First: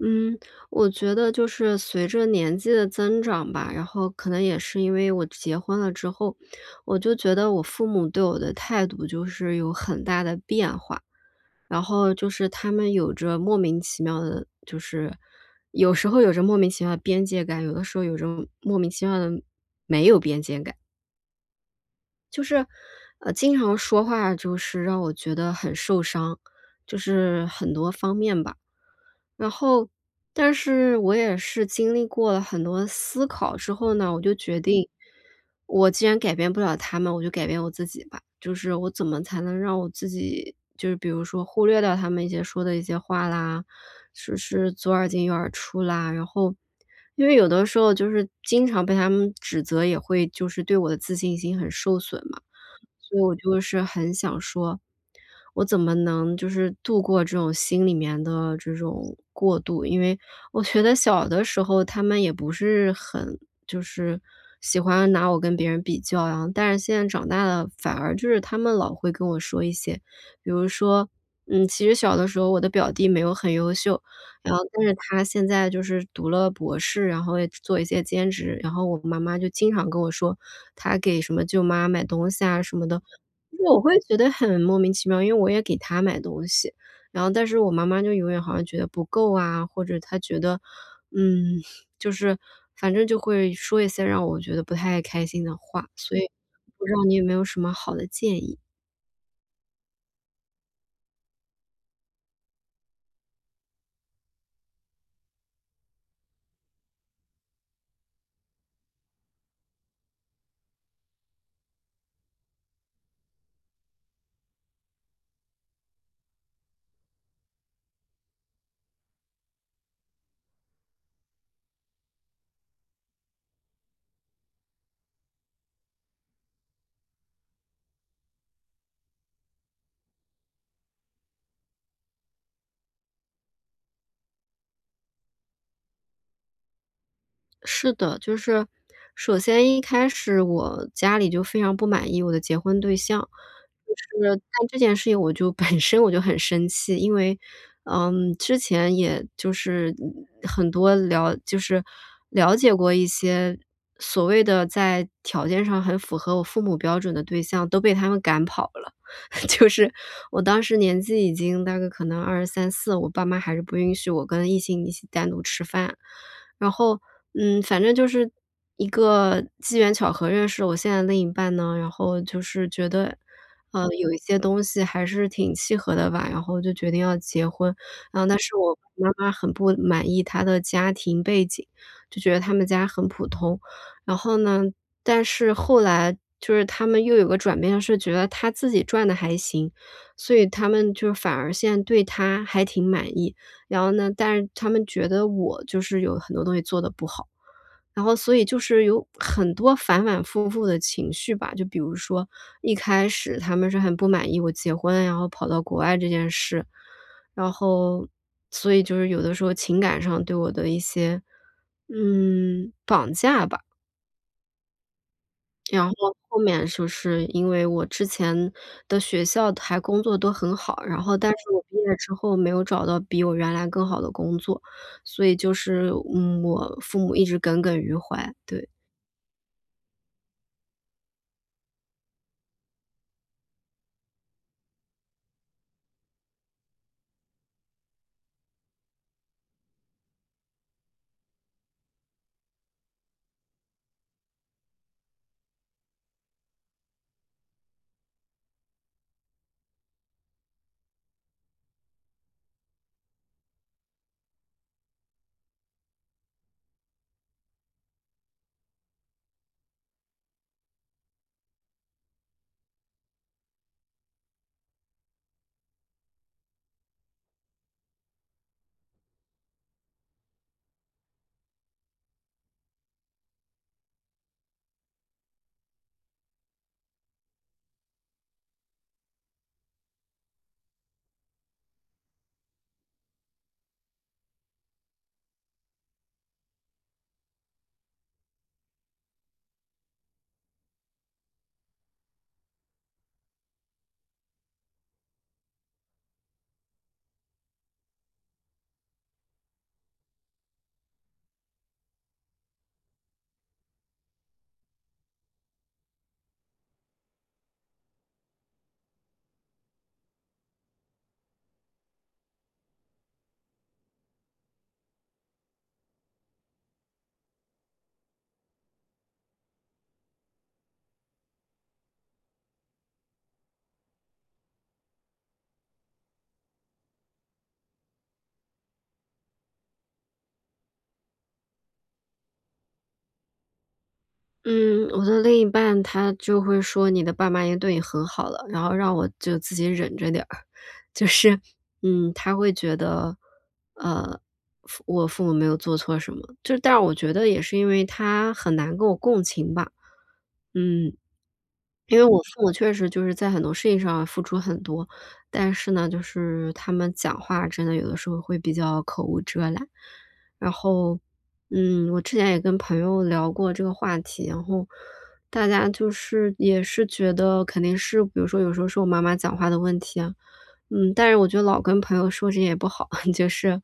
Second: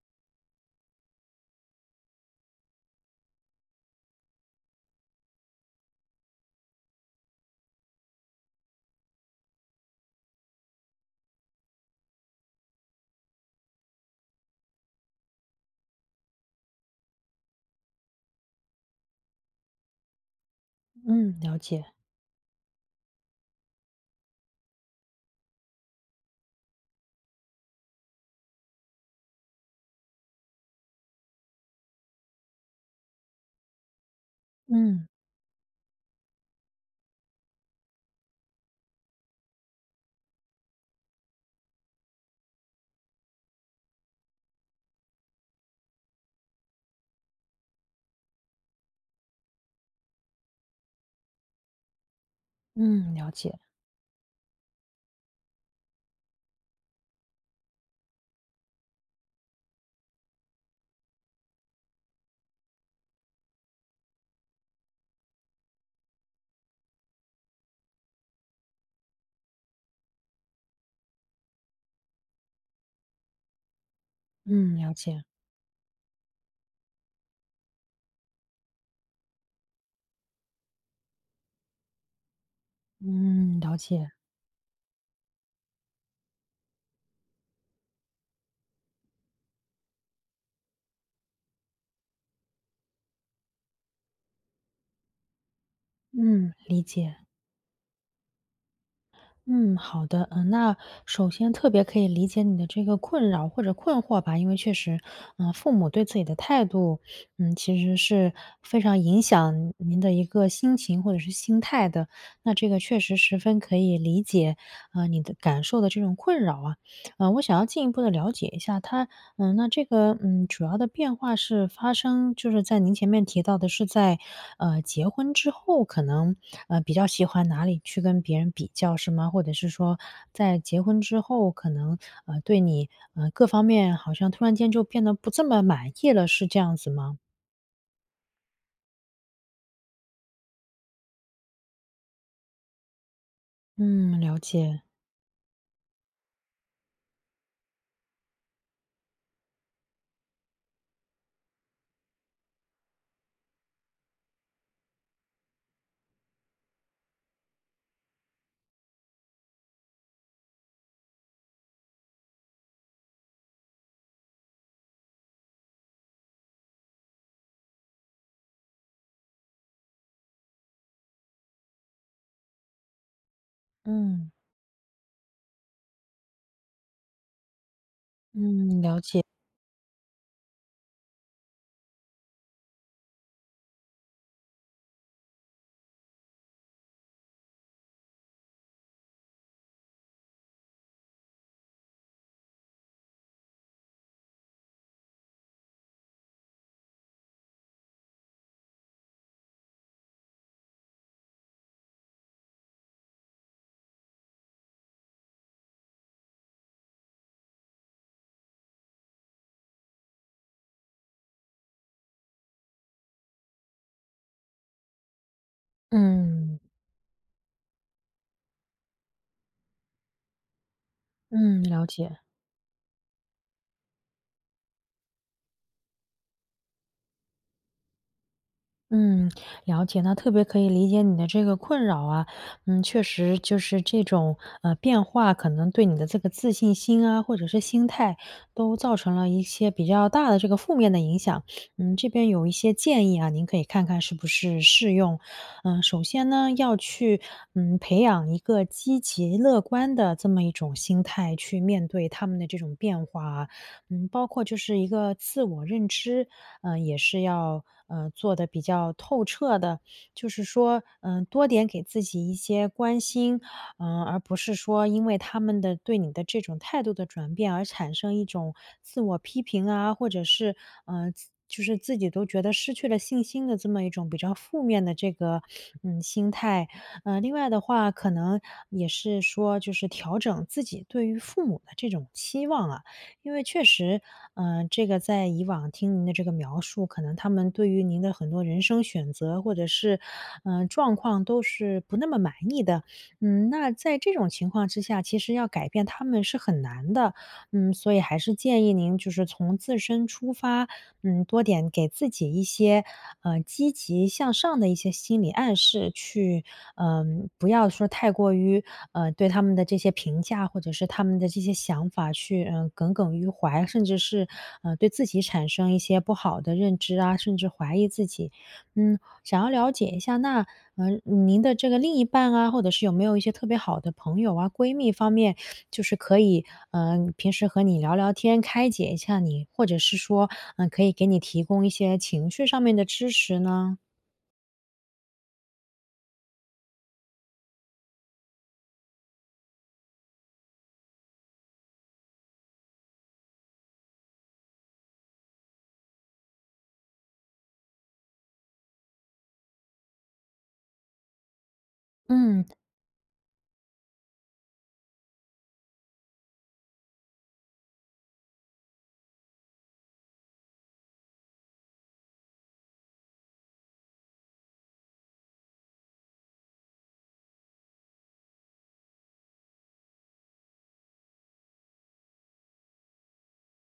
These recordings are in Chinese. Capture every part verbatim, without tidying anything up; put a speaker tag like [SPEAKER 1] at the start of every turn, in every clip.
[SPEAKER 1] 嗯，我觉得就是随着年纪的增长吧，然后可能也是因为我结婚了之后，我就觉得我父母对我的态度就是有很大的变化，然后就是他们有着莫名其妙的就是有时候有着莫名其妙的边界感，有的时候有着莫名其妙的没有边界感。
[SPEAKER 2] 嗯，了解。
[SPEAKER 1] 就是呃，经常说话就是让我觉得很受伤，就是很多方面吧。然后但是我也是经历过了很多的思考之后呢，我就决定，
[SPEAKER 2] 嗯。
[SPEAKER 1] 我既然改变不了他们，我就改变我自己吧。就是我怎么才能让我自己就是比如说忽略掉他们一些说的一些话啦，就是左耳进右耳出啦。然后因为有的时候就是经常被他们指责，也会就是对我的自信心很受损嘛，
[SPEAKER 2] 嗯，
[SPEAKER 1] 所以
[SPEAKER 2] 了
[SPEAKER 1] 我
[SPEAKER 2] 解。
[SPEAKER 1] 就是很想说，我怎么能就是度过这种心里面的这种过渡。因为我觉得小的时候他们也不是很就是喜欢拿我跟别人比较啊，但是现在长大了反而就是他们老会跟我说一些比如说嗯，其实小的时候我的表弟没有很优秀，然后
[SPEAKER 2] 嗯，
[SPEAKER 1] 但
[SPEAKER 2] 了
[SPEAKER 1] 是
[SPEAKER 2] 解。
[SPEAKER 1] 他现在就是读了博士，然后也做一些兼职，然后我妈妈就经常跟我说他给什么舅妈买东西啊什么的，
[SPEAKER 2] 嗯，了
[SPEAKER 1] 我会
[SPEAKER 2] 解。
[SPEAKER 1] 觉得很莫名其妙，因为我也给她买东西，然后但是我妈妈就永远好像觉得不够啊，或者她觉得嗯，就是反正就会说一些让我觉得不太开心的话，所以
[SPEAKER 2] 嗯，理
[SPEAKER 1] 不知道你
[SPEAKER 2] 解。
[SPEAKER 1] 有没有什么好的建议。
[SPEAKER 2] 嗯，好的，嗯，那首先特别可以理解你的这个困扰或者困惑吧，因为确实，呃，父母对自己的态度，嗯，其实是非常影响您的一个心情或者是心态的，那这个确实十分可以理解，嗯，你的感受的这种困扰啊。呃，我想要进一步地了解一下他嗯，那这个嗯，主要的变化是发生就是在您前面提到的是在，呃，结婚之后，可能，呃，比较喜欢哪里去跟别人比较是吗？或者是说在结婚之后，可能，呃，对你，呃，各方面好像突然间就变得不这么满意了，是这样子吗？
[SPEAKER 1] 是的，就是首先一开始我家里就非常不满意我的结婚对象，就
[SPEAKER 2] 嗯，
[SPEAKER 1] 是
[SPEAKER 2] 了
[SPEAKER 1] 在这
[SPEAKER 2] 解。
[SPEAKER 1] 件事情我就本身我就很生气。因为，嗯，之前也就是很多了就是了解过一些所谓的在条件上很符合我父母标准的对象都被他们赶跑了。就是我当时年纪已经大概可能二十三四，我爸妈还是不允许我跟异性一起单独吃饭。然后嗯，反正就是一个机缘巧合认识我现在另一半呢，然后就是觉得，呃，有一
[SPEAKER 2] 嗯。
[SPEAKER 1] 些东西还是挺契合的吧，然后就决定要结婚。呃，但是我
[SPEAKER 2] 嗯，了
[SPEAKER 1] 妈
[SPEAKER 2] 解。
[SPEAKER 1] 妈很不满意他的家庭背景，就觉得他们家很普通，然后呢，但是后来就是他们又有个转变是觉得他自己赚得还行，所以他们就反而现对他还挺满意。然后呢但是他们觉得我就是有很多东西做得不好，然后所以就是有很多反反复复的情绪吧，就比如说一开始他们是很不满意我结婚，然后跑到国外这件事，然后所以就是有的时候情感上对我的一些，嗯，绑架吧。然后后
[SPEAKER 2] 嗯。
[SPEAKER 1] 面就是因为我之前的学校还工作都很好，然后但是我
[SPEAKER 2] 嗯，
[SPEAKER 1] 毕
[SPEAKER 2] 了
[SPEAKER 1] 业之
[SPEAKER 2] 解。
[SPEAKER 1] 后没有找到比我原来更好的工作。所以就是，嗯，我父母一直耿耿于怀，对。
[SPEAKER 2] 嗯，了解，那特别可以理解你的这个困扰啊。嗯，确实就是这种，呃，变化可能对你的这个自信心啊，或者是心态，都造成了一些比较大的这个负面的影响。嗯，这边有一些建议啊，您可以看看是不是适用。呃，首先呢，要去，嗯，培养一个积极乐观的这么一种心态，去面对他们的这种变化啊。嗯，包括就是一个自我认知，呃，也是要，呃，做得比较透彻的。就是说，嗯，多点给自己一些关心，嗯，而不是说因为他们的对你的这种态度的转变而产生一种自我批评啊，或者是，呃，自就是自己都觉得失去了信心的这么一种比较负面的这个，嗯，心态。呃，另外的话，可能也是说就是调整自己对于父母的这种期望啊。因为确实，呃，这个在以往听您的这个描述，可能他们对于您的很多人生选择，或者是，呃，状况都是不那么满意的。嗯，那在这种情况之下，其实要改变他们是很难的。嗯，所以还是建议您就是从自身出发，嗯，多点给自己一些，呃，积极向上的一些心理暗示去呃，不要说太过于，呃，对他们的这些评价，或者是他们的这些想法去，呃，耿耿于怀。甚至是，呃，对自己产生一些不好的认知啊，甚至怀疑自己。嗯，想要了解一下，那，呃，您的这个另一半啊，或者是有没有一些特别好的朋友啊、闺蜜方面，就是可以，呃，平时和你聊聊天，开解一下你，或者是说，呃，可以给你提供一些情趣上面的支持呢？
[SPEAKER 1] 嗯，我的另一半他就会说：“你的爸妈已经对你很好了。”然后让我就自己忍着点儿。就是，嗯，他会觉得，呃，父我父母没有做错什么。就是但是我觉得也是因为他很难跟我共情吧，嗯。因为我父
[SPEAKER 2] 嗯。
[SPEAKER 1] 母确实就是在很多事情上付出很多，但是呢，就是他们讲话真的有的时候会比较口无遮拦。然后，嗯，我之前也跟朋友聊过这个话题，然后大家就是也是觉得肯定是比如说有时候是我妈妈讲话的问题啊，嗯，但是我觉得老跟朋友说这些也不好。就是，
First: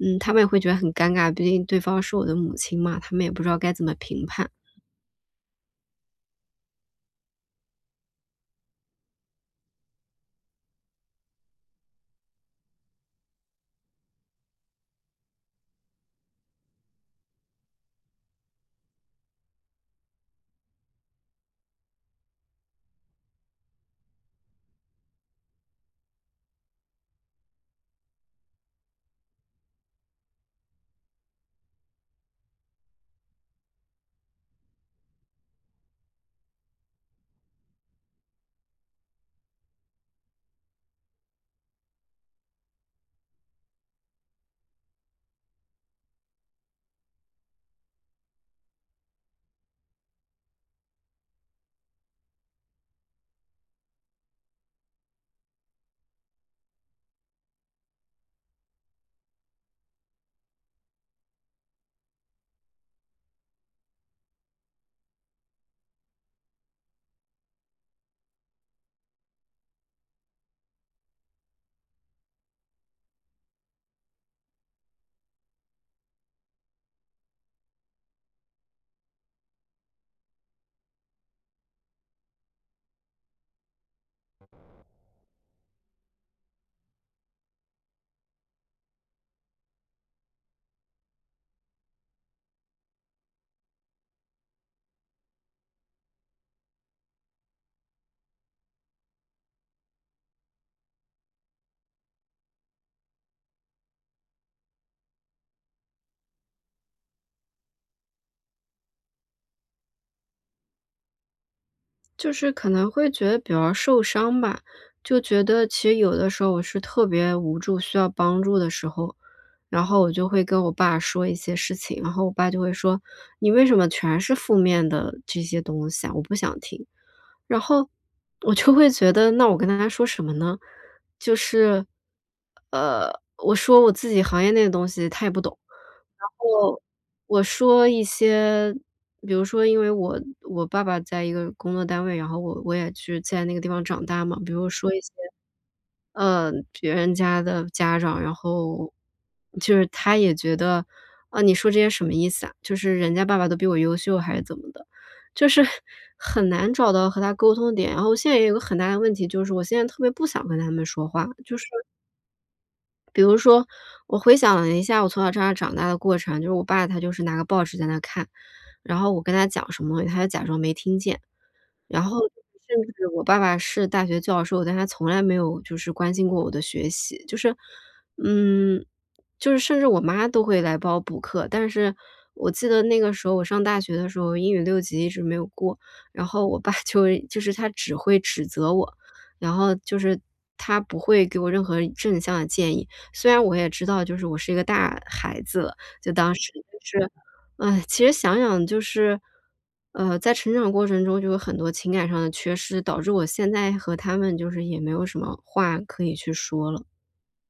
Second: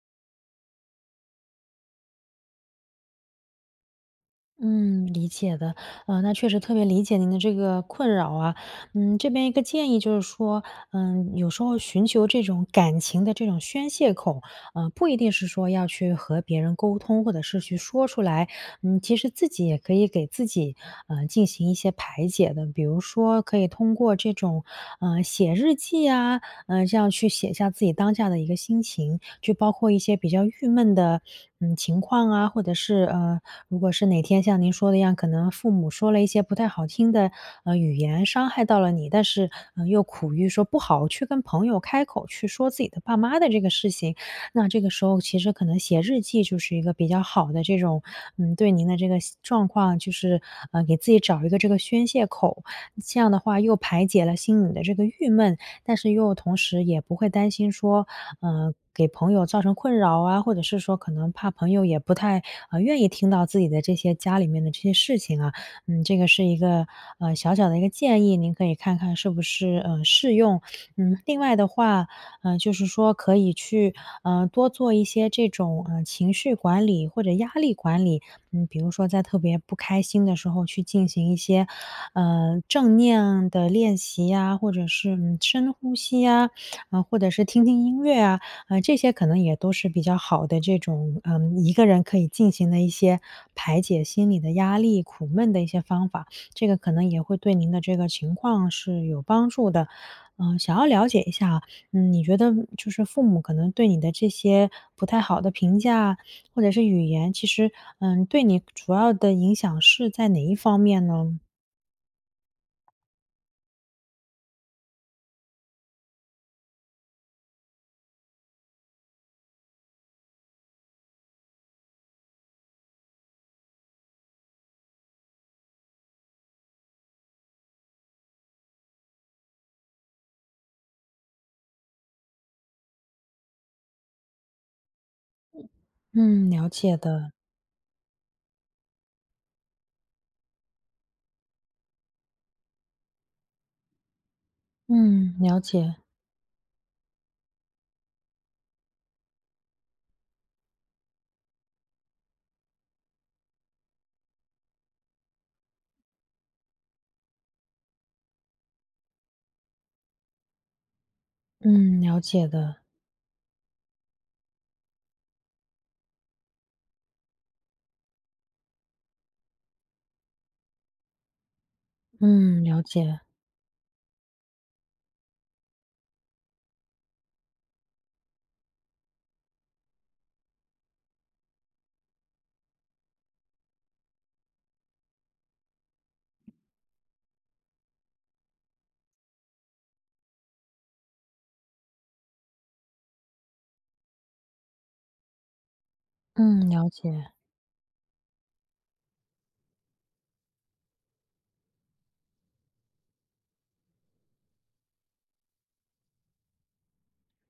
[SPEAKER 1] 嗯，他们也会觉得很尴尬，毕竟对方是我的母亲嘛，他们也不知道该怎么评判。
[SPEAKER 2] 嗯，理解的。呃，那确实特别理解您的这个困扰啊。嗯，这边一个建议就是说，呃，有时候寻求这种感情的这种宣泄口，呃，不一定是说要去和别人沟通或者是去说出来，嗯，其实自己也可以给自己，呃，进行一些排解的。比如说可以通过这种，呃，写日记啊，呃，这样去写下自己当下的一个心情。就包括一些比较郁闷的，嗯，情况啊，或者是呃，如果是哪天像您说的一样，可能父母说了一些不太好听的，呃，语言，伤害到了你，但是，嗯，又苦于说不好去跟朋友开口去说自己的爸妈的这个事情，那这个时候其实可能写日记就是一个比较好的这种，嗯，对您的这个习状况，就是，呃，给自己找一个这个宣泄口。计样的话又排解了心里的这个郁闷，但是又同时也不会担心说，呃，给朋友造成困扰啊，或者是说可能怕朋友也不太，呃，愿意听到自己的这些家里面的这些事情啊。嗯，这个是一个，呃，小小的一个建议，您可以看看是不是，呃，适用。嗯，另外的话，嗯，就是说可以去，呃，多做一些这种，呃，情绪管理或者压力管理。嗯，比如说在特别不开心的时候去进行一些，呃，正念啊的练习呀或者是，嗯，深呼吸呀，呃，或者是听听音乐啊。呃，这些可能也都是比较好的这种，呃，一个人可以进行的一些排解心理的压力、苦闷的一些方法，这个可能也会对您的这个情况是有帮助的。呃，想要了解一下啊，嗯，你觉得，嗯，就是父母可能对你的这些不太好的评价或者是语言，其实，嗯，对你个主要的影响是在哪一方面呢？
[SPEAKER 1] 就是可能会觉得比较受伤吧。就觉得其实有的时候我是特别无助、需要帮助的时候，然后我就会跟我爸说一些事情。然后我爸就会说：“你为什么全是负面的这些东西啊？我不想听。”然后我就会觉得那我跟他还说什么呢？就是，呃，我说我自己行业内的东西他也不懂。
[SPEAKER 2] 嗯。
[SPEAKER 1] 然
[SPEAKER 2] 嗯，了
[SPEAKER 1] 后，
[SPEAKER 2] 解的。
[SPEAKER 1] 我说一些比如说因为我我爸爸在一个工作单位，然后我我也去在那个地方长大嘛。比如说一些，
[SPEAKER 2] 嗯，了解。
[SPEAKER 1] 呃，别人家的家长，然后就是他也觉得：“啊，你说这些什么意思啊？就是人家爸爸都比我优秀还是怎么的？”就是，很难找到和他沟通的点。然后现在也有一个很大的问题，就是我现在特别不想跟他们说话，就是
[SPEAKER 2] 嗯，了解的。
[SPEAKER 1] 比如说，我回想了一下我从小在这儿长大的过程，就是我爸他就是拿个报纸在那看。然后我跟他讲什么，他就假装没听见。然后
[SPEAKER 2] 嗯，了
[SPEAKER 1] 甚至
[SPEAKER 2] 解。
[SPEAKER 1] 我爸爸是大学教授，但是他从来没有就是关心过我的学习。就是，嗯，就是甚至我妈都会来帮我补课。但是我记得那个时候我上大学的时候，英语六级一直没有过。然后我爸就是一就是他只会指责我，然后就是他不会给我任何正向的建议。虽然我也知道就是我是一个大孩子了就当时，
[SPEAKER 2] 嗯，
[SPEAKER 1] 但
[SPEAKER 2] 了
[SPEAKER 1] 是，
[SPEAKER 2] 解。
[SPEAKER 1] 唉，其实想想就是，呃，在成长过程中就有很多情感上的缺失，导致我现在和他们就是也没有什么话可以去说了。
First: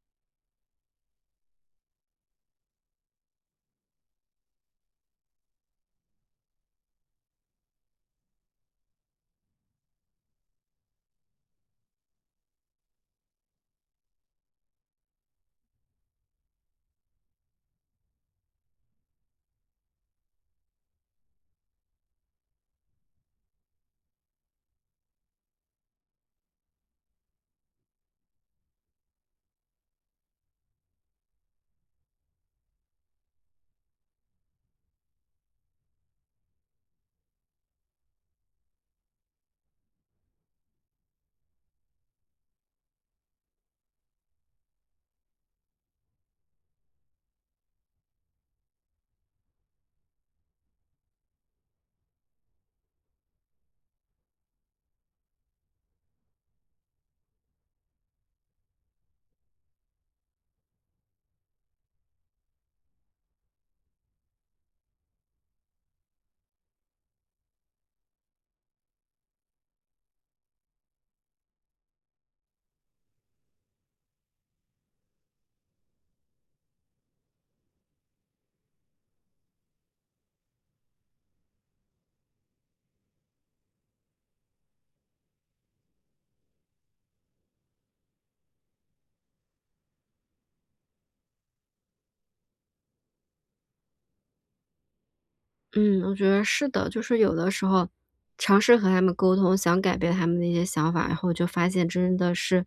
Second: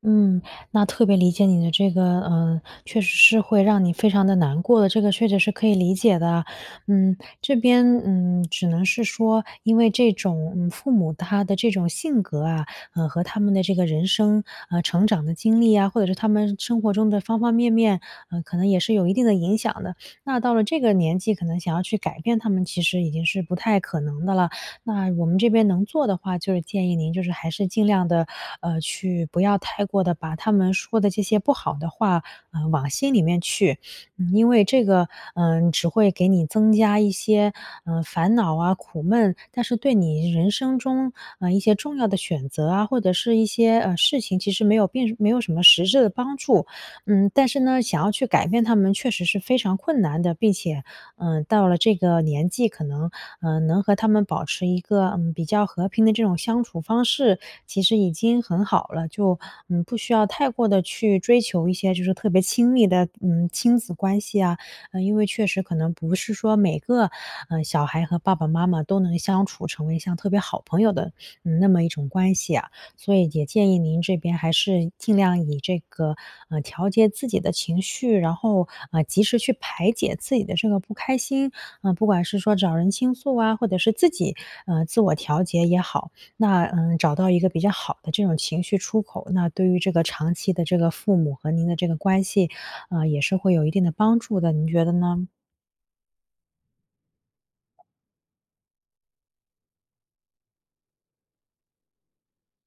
[SPEAKER 2] 嗯，那特别理解你的这个嗯，确实是会让你非常地难过的，这个确实是可以理解的。嗯，这边，嗯，只能是说因为这种嗯，父母他的这种性格啊，呃，和他们的这个人生，啊，成长的经历啊，或者是他们生活中的方方面面，呃，可能也是有一定地影响的。那到了这个年纪可能想要去改变他们其实已经是不太可能的了，那我们这边能做的话就是建议您就是还是尽量地，呃，去不要太过地把他们说的这些不好的话，呃，往心里面去。嗯，因为这个，呃，只会给你增加一些，呃，烦恼啊、苦闷，但是对你人生中，呃，一些重要的选择啊，或者是一些呃，事情其实没有并没有什么实质的帮助。嗯，但是呢，想要去改变他们确实是非常困难的，并且，呃，到了这个年纪，可能，呃，能和他们保持一个，嗯，比较和平的这种相处方式，其实已经很好了。就，嗯，不需要太过地去追求一些就是特别亲密的嗯，亲子关系呀。嗯，因为确实可能不是说每个，呃，小孩和爸爸妈妈都能相处成为像特别好朋友的，嗯，那么一种关系啊。所以也建议您这边还是尽量以这个，呃，调节自己的情绪，然后，呃，及时去排解自己的这个不开心，呃，不管是说找人倾诉啊，或者是自己，呃，自我调节也好。那，呃，找到一个比较好的这种情绪出口，那对于这个长期的这个父母和您的这个关系，呃，也是会有一定的帮助的，您觉得呢？
[SPEAKER 1] 嗯，我觉得是的。就是有的时候，尝试和他们沟通，想改变他们的一些想法，然后就发现真的是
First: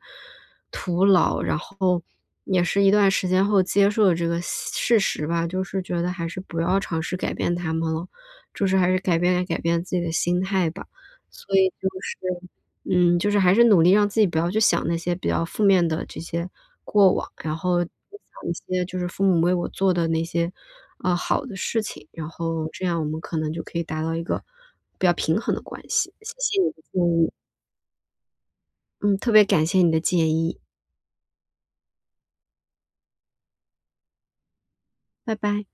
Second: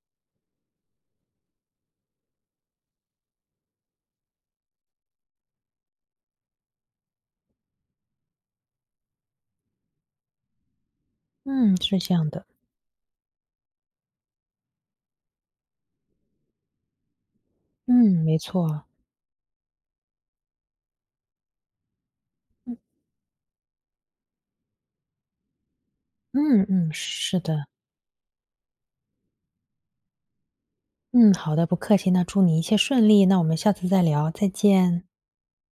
[SPEAKER 1] 徒劳。然后也是一段时间后接受了这个现事实吧，就是觉得还是不要尝试改变他们了，就是还是改变改变自己的心态吧。所以
[SPEAKER 2] 嗯，
[SPEAKER 1] 就
[SPEAKER 2] 是这
[SPEAKER 1] 是
[SPEAKER 2] 样的。
[SPEAKER 1] 嗯，就是还是努力让自己不要去想那些比较负面的这些过往，然后就
[SPEAKER 2] 嗯，没
[SPEAKER 1] 想一
[SPEAKER 2] 错。
[SPEAKER 1] 些就是父母为我做的那些，呃，好的事情，然后
[SPEAKER 2] 嗯。
[SPEAKER 1] 这样我们可能就可以达到一个，比较平衡的关系，谢谢
[SPEAKER 2] 嗯
[SPEAKER 1] 你的
[SPEAKER 2] 嗯，
[SPEAKER 1] 建
[SPEAKER 2] 是
[SPEAKER 1] 议。
[SPEAKER 2] 是的。
[SPEAKER 1] 嗯，特别感谢你的建议。
[SPEAKER 2] 嗯，好的，不客气。那祝你一切顺利，那我们下次再聊，再见。
[SPEAKER 1] 拜拜。